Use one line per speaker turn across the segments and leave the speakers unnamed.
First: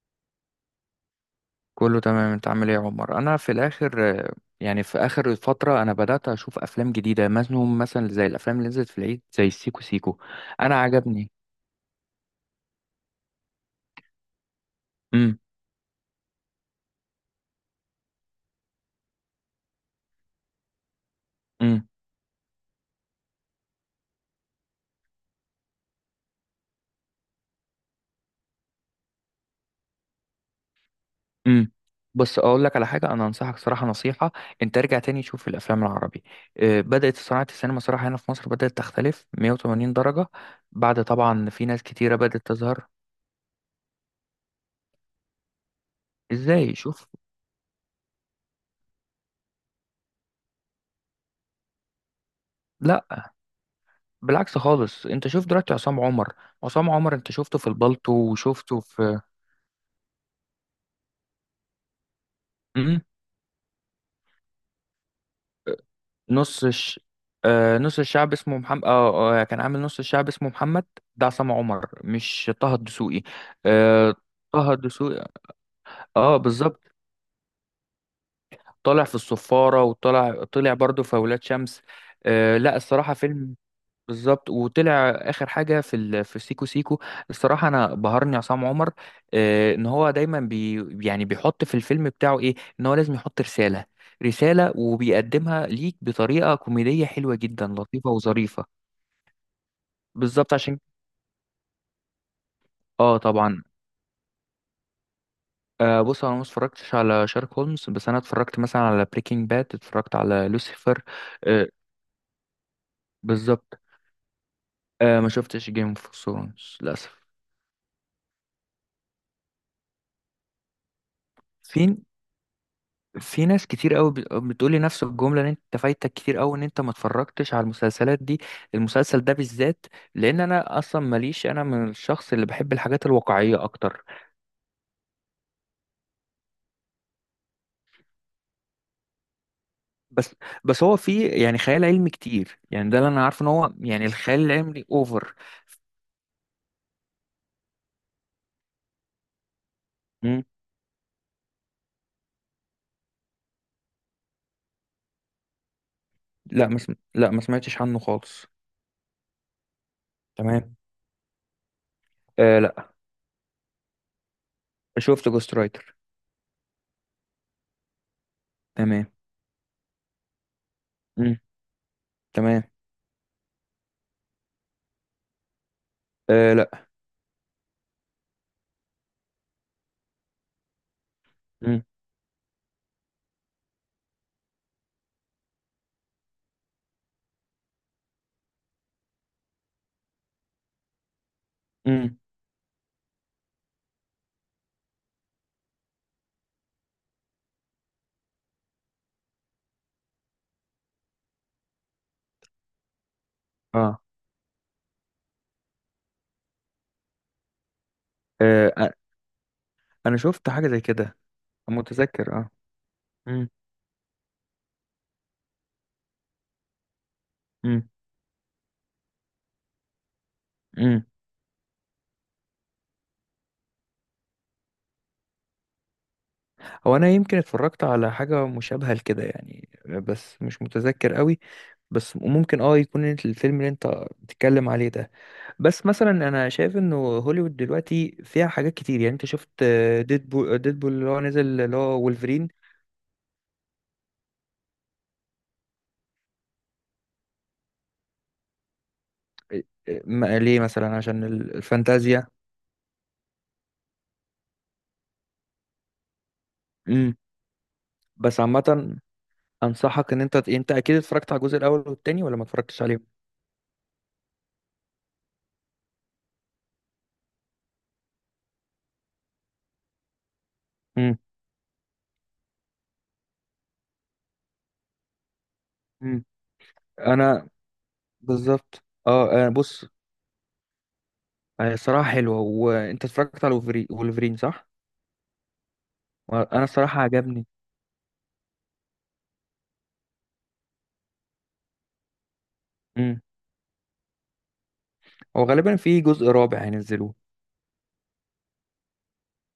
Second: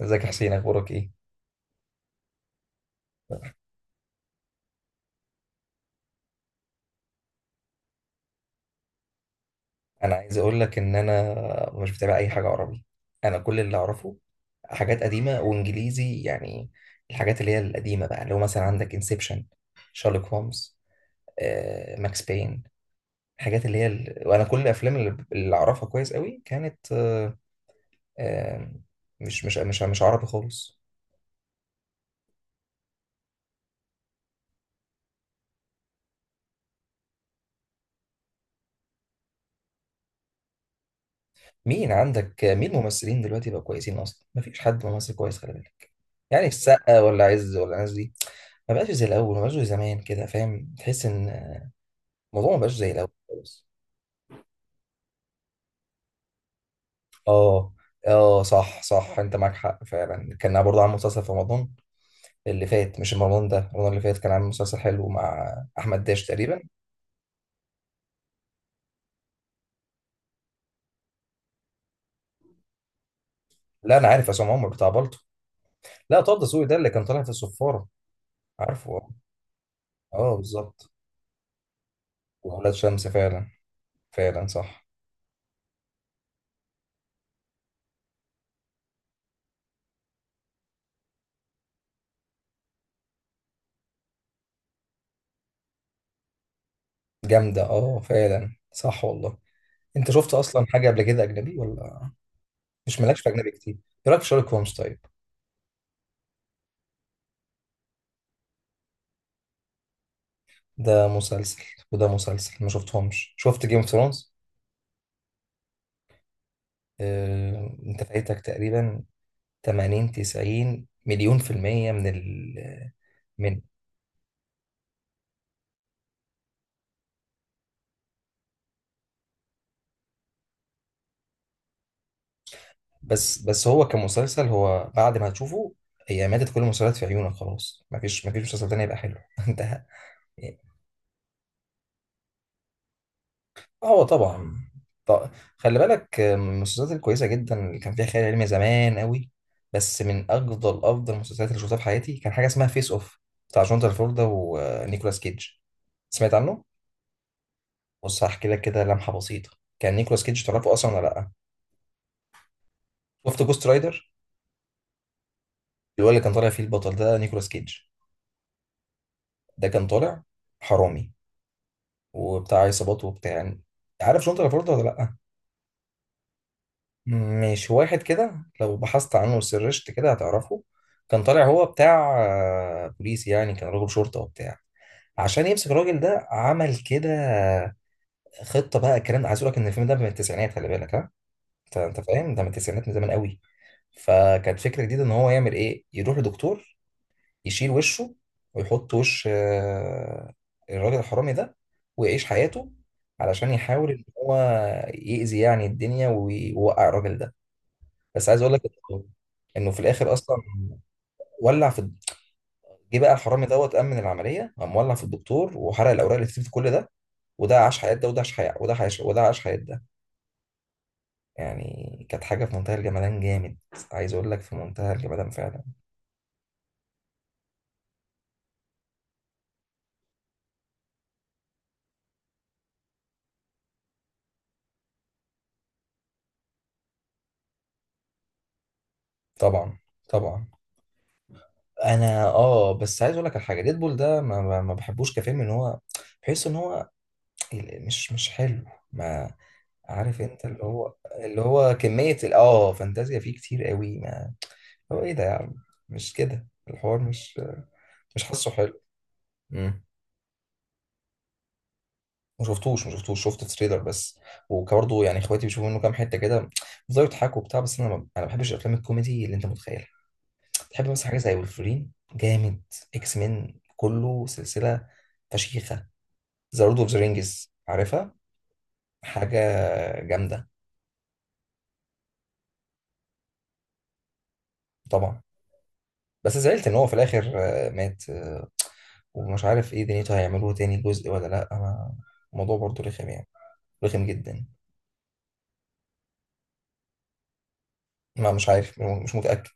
ازيك يا حسين، اخبارك ايه؟
كله تمام. انت عامل ايه يا عمر؟ انا في الاخر يعني في اخر فتره انا بدات اشوف افلام جديده مثلا زي الافلام اللي نزلت في العيد زي سيكو
انا
سيكو.
عايز اقول
انا
لك ان
عجبني.
انا مش بتابع اي حاجه عربي. انا كل اللي اعرفه حاجات
امم.
قديمه وانجليزي يعني. الحاجات اللي هي القديمه بقى، اللي هو مثلا عندك انسبشن، شارلوك هومز،
امم.
ماكس بين. الحاجات اللي هي وانا كل الافلام اللي اعرفها كويس قوي كانت، آه، مش عربي خالص.
امم. بص اقول لك على حاجه، انا انصحك صراحه نصيحه، انت ارجع تاني شوف الافلام العربي. اه، بدات صناعه السينما صراحه هنا في مصر بدات تختلف 180 درجه. بعد طبعا في ناس كتيره بدات
مين
تظهر.
ممثلين دلوقتي بقى كويسين؟ اصلا مفيش حد ممثل كويس خالص، يعني
ازاي؟
السقا
شوف.
ولا عز ولا الناس دي. ما بقاش زي الاول، ما بقاش زي زمان كده، فاهم؟ تحس ان الموضوع ما بقاش زي
لا،
الاول خالص.
بالعكس خالص. انت شوف دلوقتي عصام عمر. عصام عمر انت شفته في
اه
البالتو
اه،
وشفته
صح صح،
في...
انت معاك حق فعلا. كان برضه عامل مسلسل في رمضان اللي فات،
مم.
مش رمضان ده، رمضان اللي فات كان عامل مسلسل حلو مع احمد داش تقريبا.
نص الش... آه، نص الشعب اسمه محمد. كان عامل نص الشعب اسمه محمد. ده عصام عمر مش طه الدسوقي.
لا، انا
آه.
عارف عصام عمر
طه
بتاع بلطو.
الدسوقي.
لا،
اه،
طه دسوقي ده
بالظبط.
اللي كان طالع في الصفاره. عارفه،
طالع
اه.
في الصفارة، وطلع
بالظبط.
برضه في أولاد شمس. آه
واولاد
لا،
شمس
الصراحة
فعلا.
فيلم.
فعلا
بالظبط.
صح.
وطلع آخر حاجة في سيكو سيكو. الصراحة أنا بهرني عصام عمر. آه، إن هو دايما يعني بيحط في الفيلم بتاعه إيه. إن هو لازم يحط رسالة. وبيقدمها ليك بطريقة كوميدية حلوة
جامده،
جدا،
اه،
لطيفة
فعلا
وظريفة.
صح والله. انت شفت
بالظبط،
اصلا
عشان.
حاجه قبل كده اجنبي ولا؟ مش
اه،
مالكش في اجنبي
طبعا.
كتير؟ ايه رايك في شارلوك هومز طيب؟
آه، بص. انا ما اتفرجتش على شارك هولمز، بس انا اتفرجت مثلا على بريكنج باد، اتفرجت على لوسيفر.
ده مسلسل
آه،
وده مسلسل ما شفتهمش. شفت جيم
بالظبط.
اوف ثرونز؟
آه، ما شفتش جيم اوف ثرونز للاسف.
انت فايتك تقريبا 80 90 مليون في المية
في
من ال
في
من
ناس كتير قوي بتقول لي نفس الجمله ان انت فايتك كتير قوي، ان انت ما اتفرجتش على المسلسلات دي، المسلسل ده بالذات. لان انا اصلا ماليش. انا من الشخص اللي بحب الحاجات
بس
الواقعيه
بس هو
اكتر.
كمسلسل، هو بعد ما هتشوفه هي ماتت كل المسلسلات في عيونك، خلاص مفيش مسلسل تاني يبقى حلو. انت،
بس. هو في يعني خيال علمي كتير، يعني ده اللي انا عارفه، ان هو
هو
يعني الخيال
طبعا،
العلمي
ط-
اوفر.
خلي بالك، من المسلسلات الكويسه جدا اللي كان فيها خيال علمي زمان قوي. بس من افضل افضل المسلسلات اللي شفتها في حياتي كان حاجه اسمها فيس اوف، بتاع جون ترافولتا ونيكولاس كيدج. سمعت عنه؟
لا، ما سمعتش عنه
بص،
خالص.
هحكي لك كده لمحه بسيطه. كان نيكولاس كيدج تعرفه
تمام.
اصلا ولا لا؟
آه لا.
شفت جوست رايدر؟
شفت جوست رايتر.
اللي هو اللي كان طالع فيه البطل ده نيكولاس كيدج.
تمام.
ده كان طالع حرامي
مم.
وبتاع
تمام.
عصابات وبتاع، يعني. عارف جون ترافولتا ولا لا؟
آه لا.
مش واحد كده لو بحثت عنه وسرشت كده هتعرفه. كان طالع هو
مم.
بتاع بوليس، يعني كان راجل شرطة وبتاع. عشان يمسك الراجل ده عمل كده خطة بقى. الكلام ده، عايز اقول لك ان الفيلم ده من التسعينات، خلي بالك، ها؟ انت
مم.
فاهم؟ ده من التسعينات، من زمان قوي. فكانت فكرة جديدة، ان هو يعمل ايه، يروح لدكتور، يشيل وشه، ويحط وش الراجل الحرامي ده، ويعيش حياته علشان يحاول
آه.
ان هو يأذي يعني الدنيا ويوقع الراجل ده. بس عايز اقول لك
اه،
انه إنه في الاخر
انا
اصلا
شفت حاجه زي كده،
ولع في الد-
متذكر اه.
جه بقى الحرامي
مم.
دوت امن العمليه، قام ولع في الدكتور وحرق الاوراق اللي كتبت كل ده. وده عاش
مم.
حياه، ده وده عاش حياه، وده عاش، وده عاش حياه ده.
مم.
يعني كانت حاجه في منتهى الجمدان، جامد. عايز اقول لك في منتهى الجمدان فعلا.
هو انا يمكن اتفرجت على حاجه مشابهه لكده يعني، بس مش متذكر قوي، بس ممكن اه يكون الفيلم اللي انت بتتكلم عليه ده. بس مثلا انا شايف انه هوليوود دلوقتي فيها حاجات كتير، يعني انت شفت
طبعا طبعا.
ديدبول. اللي هو نزل، اللي هو
انا،
وولفرين.
اه، بس عايز اقول لك على حاجه. ديدبول ده ما بحبوش كفيلم، ان هو بحس ان هو، مش حلو. ما، عارف انت
ليه
اللي هو،
مثلا؟ عشان
اللي هو كميه
الفانتازيا.
فانتازيا فيه كتير قوي، ما. هو ايه ده يا عم؟ مش كده، الحوار،
امم.
مش
بس
حاسه حلو.
عامة،
امم.
انصحك ان انت اكيد اتفرجت على الجزء الاول والتاني، ولا ما
ما
اتفرجتش
شفتوش، ما
عليهم؟
شفتوش، شفت تريلر بس. وبرضه يعني اخواتي بيشوفوا منه كام حته كده، بيفضلوا يضحكوا وبتاع، بس انا ما بحبش الافلام الكوميدي اللي انت متخيلها. تحب مثلا حاجه
امم.
زي ولفرين، جامد؟ اكس مين كله سلسله فشيخه.
مم.
ذا لورد اوف ذا
انا.
رينجز، عارفها؟
بالظبط اه.
حاجه
أنا بص،
جامده.
هي الصراحة حلوة. وانت اتفرجت على وولفرين صح؟
طبعا، بس
انا
زعلت ان هو في
الصراحة
الاخر
عجبني.
مات، ومش عارف ايه دنيته، هيعملوه تاني جزء ولا لا؟ انا الموضوع برضه رخم
امم.
يعني، رخم جدا.
هو غالبا في جزء رابع هينزلوه.
ما مش عارف، مش متأكد.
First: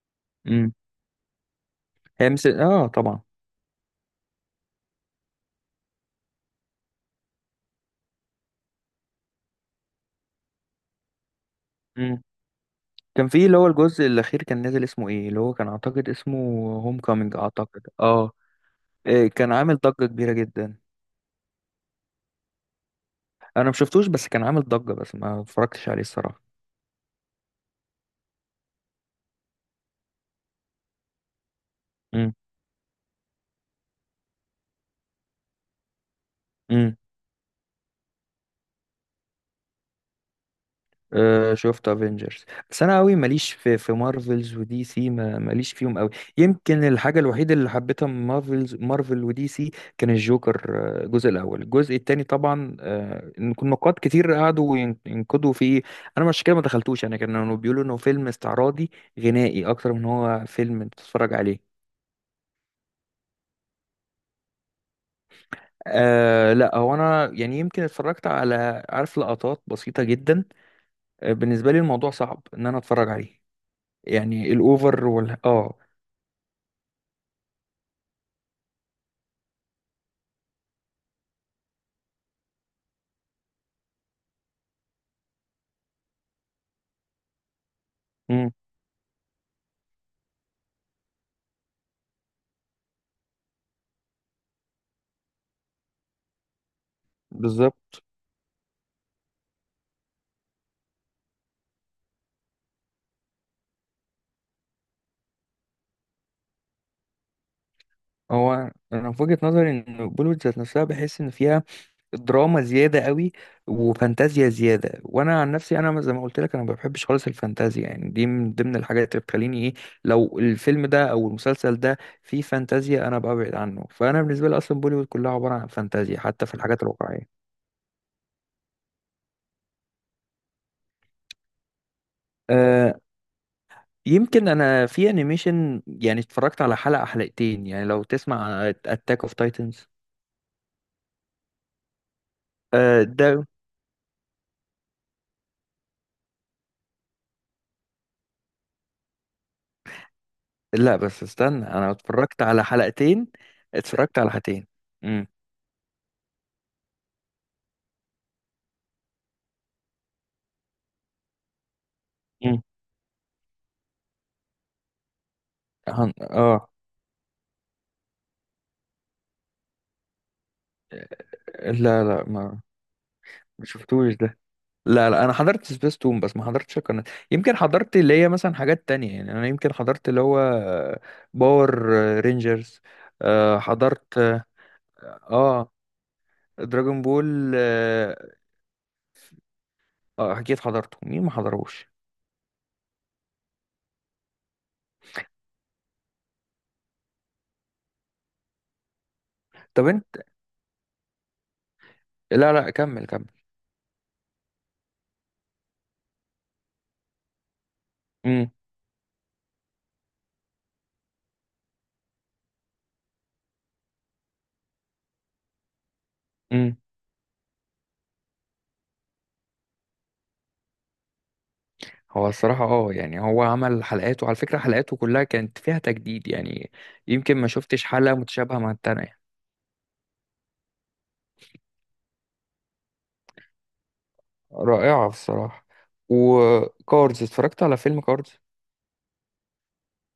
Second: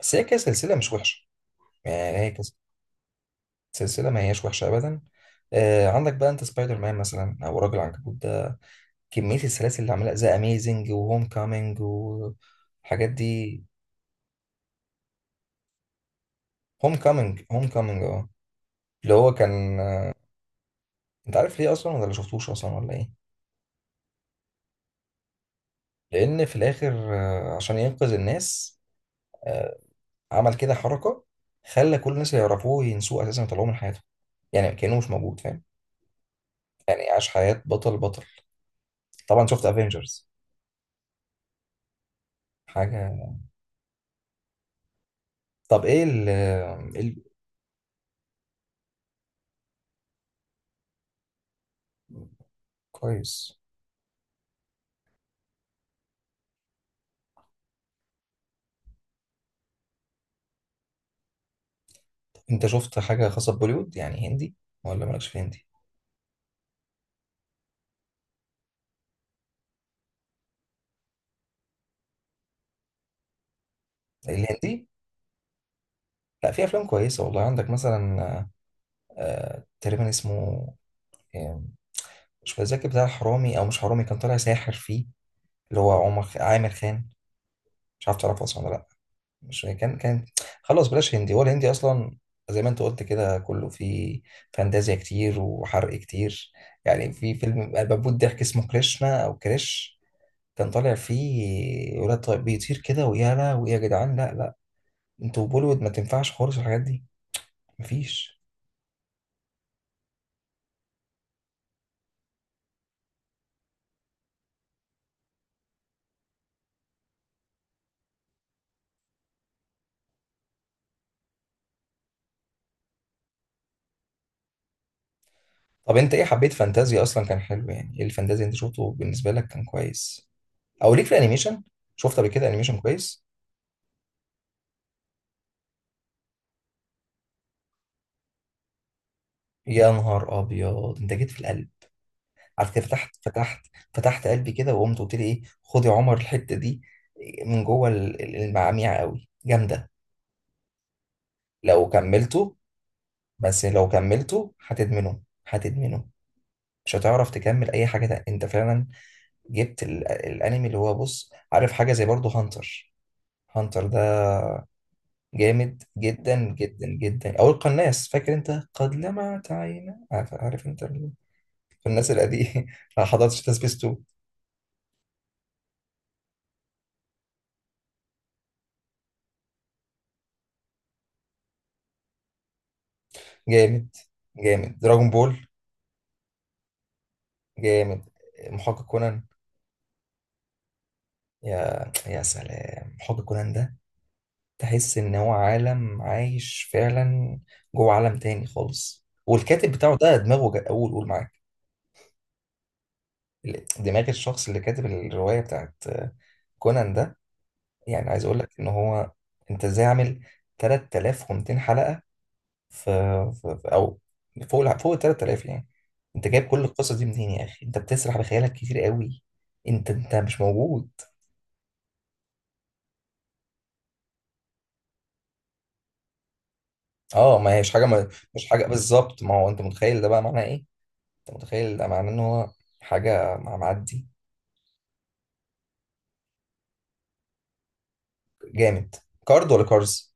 بس هي
امم.
كسلسلة مش وحشة، يعني
هي
هي
مثل اه، طبعا.
كسلسلة ما هياش وحشة أبدا. آه، عندك بقى أنت سبايدر مان مثلا، أو راجل عنكبوت ده، كمية السلاسل اللي عملها، ذا أميزنج وهوم كامينج
امم.
والحاجات
كان في اللي
دي.
هو الجزء الاخير كان نازل، اسمه ايه، اللي هو كان اعتقد اسمه
هوم
هوم كومينج،
كامينج، هوم
اعتقد
كامينج، أه.
اه.
اللي
إيه،
هو
كان عامل
كان،
ضجة كبيرة جدا.
أنت عارف ليه أصلا ولا شفتوش أصلا ولا إيه؟
انا ما شفتوش، بس كان عامل ضجة، بس ما اتفرجتش عليه الصراحة.
لأن في الآخر، عشان ينقذ الناس. آه. عمل كده حركة، خلى كل
امم.
الناس اللي يعرفوه ينسوه أساسا ويطلعوه من حياته، يعني كأنه مش موجود، فاهم؟
امم.
يعني عاش حياة بطل بطل. طبعا، شفت افنجرز؟
أه، شفت افنجرز، بس انا قوي
حاجه.
ماليش في. مارفلز ودي سي، ما ماليش
طب
فيهم
ايه
قوي. يمكن
إيه
الحاجة الوحيدة اللي حبيتها من مارفل ودي سي كان الجوكر. آه، الجزء الاول، الجزء التاني طبعا، آه، إن
كويس.
كنا نقاد كتير قعدوا ينقدوا فيه. انا مش كده، ما دخلتوش. انا كانوا بيقولوا انه فيلم استعراضي غنائي اكتر من هو فيلم انت تتفرج عليه.
طب انت شفت حاجه خاصه ببوليوود، يعني هندي، ولا مالكش في هندي؟
آه لا، هو انا يعني يمكن اتفرجت على، عارف، لقطات بسيطة جدا. بالنسبه لي الموضوع صعب ان انا اتفرج عليه، يعني
الهندي،
الاوفر وال اه.
لا، في افلام كويسه والله، عندك مثلا، آه، تقريبا اسمه، آه، مش فاكر، بتاع حرامي او مش حرامي، كان طالع ساحر فيه، اللي هو عامر خان، مش عارف تعرفه
امم.
اصلا ولا لا؟ مش كان كان خلاص بلاش هندي، هو الهندي اصلا زي ما انت قلت كده كله فيه فانتازيا كتير وحرق كتير. يعني في فيلم
بالظبط.
بموت ضحك اسمه كريشنا او كريش. كان طالع فيه ولاد طيب بيطير كده، ويا لا، ويا جدعان، لا لا. انتوا بوليوود ما تنفعش خالص الحاجات دي، مفيش.
هو انا في وجهه نظري ان بوليوود ذات نفسها بحس ان فيها دراما زياده قوي، وفانتازيا زياده. وانا عن نفسي انا زي ما قلت لك، انا ما بحبش خالص الفانتازيا، يعني دي من ضمن الحاجات اللي بتخليني ايه، لو الفيلم ده او المسلسل ده فيه فانتازيا انا ببعد عنه. فانا بالنسبه لي اصلا بوليوود كلها عباره عن
طب انت
فانتازيا،
ايه
حتى
حبيت
في الحاجات
فانتازيا اصلا؟ كان
الواقعيه.
حلو يعني؟ ايه الفانتازيا اللي انت شفته بالنسبه لك كان كويس؟ او ليك في الانيميشن؟ شفت قبل كده انيميشن
آه،
كويس؟
يمكن انا في انيميشن، يعني اتفرجت على حلقة حلقتين، يعني لو تسمع اتاك اوف تايتنز.
يا نهار ابيض، انت جيت في القلب، عارف كده، فتحت
ده؟
فتحت فتحت قلبي كده، وقمت قلت لي ايه، خد يا عمر الحته دي من جوه المعاميع، قوي جامده.
لا بس استنى،
لو
انا اتفرجت
كملته
على حلقتين.
لو
اتفرجت على
كملته
حلقتين.
هتدمنه،
امم.
هتدمنه، مش هتعرف تكمل اي حاجه تانية. انت فعلا جبت الانمي، اللي هو، بص عارف حاجه زي برضه
امم.
هانتر، هانتر ده جامد جدا
اه،
جدا جدا، او القناص، فاكر انت؟ قد لمعت عينا، عارف, انت
لا
الناس
لا،
القديمه. ما حضرتش
ما
تسبيس 2.
شفتوش ده. لا لا، انا حضرت سبيس تون، بس ما حضرتش القناة. يمكن حضرت اللي هي مثلا حاجات تانية، يعني انا يمكن حضرت اللي هو باور رينجرز.
جامد
حضرت.
جامد دراجون بول،
اه، دراجون بول.
جامد محقق كونان.
اه، اكيد حضرته، مين ما حضروش؟
يا سلام، محقق كونان ده تحس ان هو عالم عايش فعلا جوه عالم تاني خالص، والكاتب
طب
بتاعه
انت.
ده دماغه قول قول معاك.
لا لا، كمل كمل.
دماغ الشخص اللي كاتب الرواية بتاعت كونان ده، يعني عايز اقول لك
امم.
ان هو، انت ازاي عامل 3200 حلقة، في, في في- او فوق فوق ال 3000 يعني؟ انت جايب كل
امم.
القصة دي منين يا اخي؟ انت بتسرح بخيالك كتير قوي، انت مش موجود.
هو الصراحة اه يعني، هو عمل حلقاته، على فكرة حلقاته كلها كانت فيها تجديد، يعني يمكن
اه،
ما
ما هيش
شفتش
حاجة، ما
حلقة
مش
متشابهة
حاجة
مع التانية يعني.
بالظبط. ما هو انت متخيل ده بقى معناه ايه؟ انت متخيل ده معناه ان هو حاجة معدي،
رائعة الصراحة. وكارز، اتفرجت على فيلم كارز.
جامد. كارد ولا كارز؟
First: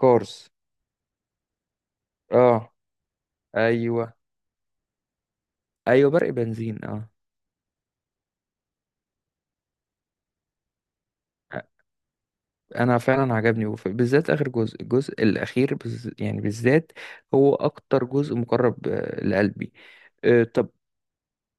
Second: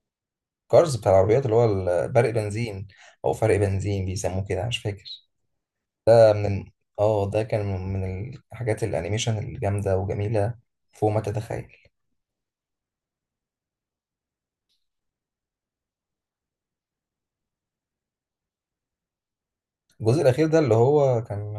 كارز.
كارز بتاع العربيات اللي هو برق
اه.
بنزين، او فرق بنزين
ايوه.
بيسموه كده، مش فاكر.
ايوه، برق
ده من ال-
بنزين اه.
اه ده كان من الحاجات الانيميشن الجامده وجميله فوق ما تتخيل.
انا فعلا عجبني، بالذات اخر جزء، الجزء الاخير يعني بالذات هو اكتر جزء مقرب آه، لقلبي.
الجزء
آه،
الاخير ده
طب.
اللي هو كان،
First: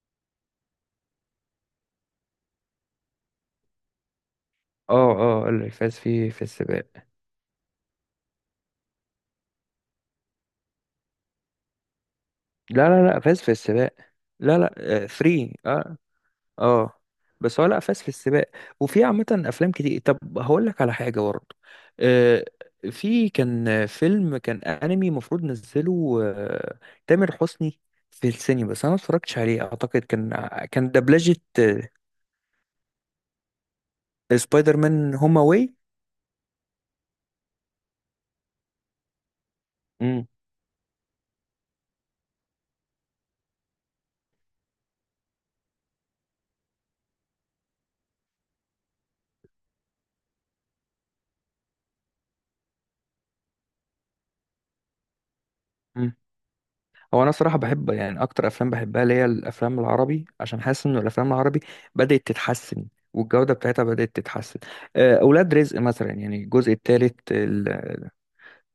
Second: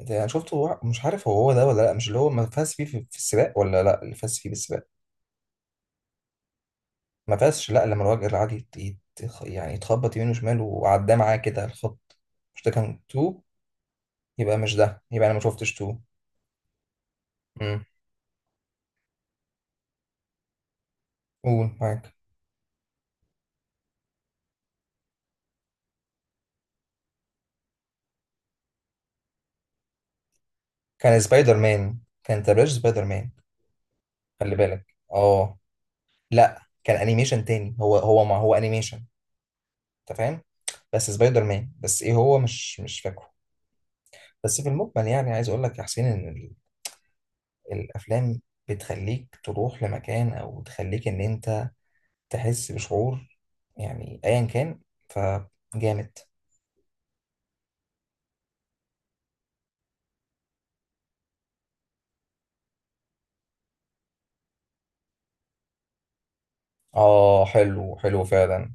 ده انا شفته، مش عارف هو ده ولا لا؟ مش اللي هو ما فاز فيه في السباق، ولا لا اللي فاز فيه بالسباق؟
اه اه، قال لي فاز في. السباق.
ما فازش، لا، لما الراجل العادي يعني يتخبط يمين وشمال وعداه معاه كده الخط، مش ده
لا
كان
لا لا،
2؟
فاز في السباق.
يبقى
لا
مش ده
لا،
يبقى انا ما
فري
شفتش
اه free.
2.
اه. آه. بس هو لا،
امم،
فاز في السباق. وفي عامة أفلام كتير. طب هقول لك على حاجة برضه.
قول معاك.
آه. في كان فيلم، كان أنمي المفروض نزله آه، تامر حسني في السينما، بس أنا ما اتفرجتش عليه، أعتقد كان
كان
دبلجة
سبايدر
آه،
مان، كان تبلاش سبايدر مان، خلي
سبايدر
بالك،
مان هوم
اه.
أواي.
لا، كان انيميشن تاني، هو ما هو انيميشن، انت فاهم، بس سبايدر مان، بس ايه هو مش فاكره. بس في المجمل يعني، عايز اقول لك يا حسين، ان الافلام بتخليك تروح لمكان، او تخليك ان انت تحس بشعور، يعني ايا كان، فجامد.
هو انا صراحه بحب، يعني اكتر افلام بحبها اللي هي الافلام العربي، عشان حاسس ان الافلام العربي بدات تتحسن، والجوده بتاعتها بدات تتحسن. آه، اولاد رزق مثلا، يعني الجزء الثالث
اه، حلو حلو فعلا.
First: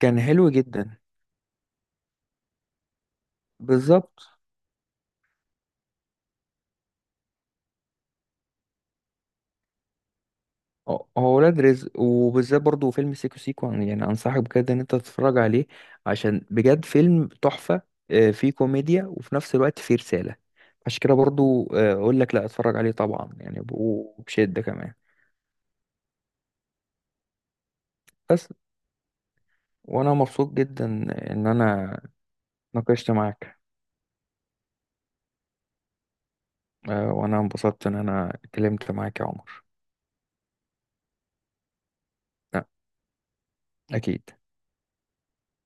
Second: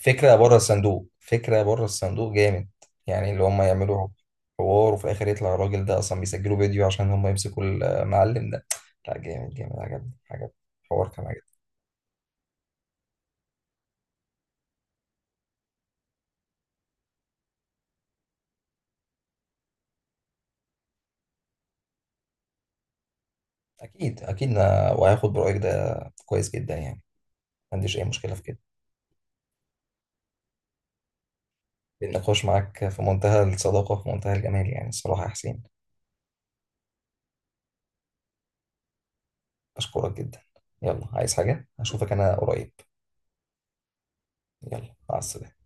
كان
فكرة
حلو
بره
جدا.
الصندوق، فكرة بره الصندوق جامد. يعني اللي هم يعملوا
بالظبط.
حوار وفي الآخر يطلع الراجل ده أصلا بيسجلوا فيديو عشان هم يمسكوا المعلم ده. لا، جامد جامد، عجبني عجبني. الحوار كان
هو
عجبني.
اولاد رزق، وبالذات برضو فيلم سيكو سيكو، يعني انصحك بجد ان انت تتفرج عليه، عشان بجد فيلم تحفه. آه، فيه كوميديا وفي نفس الوقت فيه رساله، عشان كده برضو آه، اقول لك لا اتفرج عليه طبعا، يعني
أكيد أكيد،
وبشده
أنا
كمان.
وهاخد برأيك ده، كويس جدا يعني، ما عنديش أي مشكلة في
بس.
كده.
وانا مبسوط جدا ان انا
النقاش معاك في
ناقشت
منتهى
معاك.
الصداقة، في منتهى الجمال، يعني الصراحة يا حسين،
آه، وانا انبسطت ان انا اتكلمت معاك يا عمر.
أشكرك جدا. يلا، عايز حاجة؟ أشوفك أنا
لا،
قريب.
اكيد.
يلا، مع السلامة.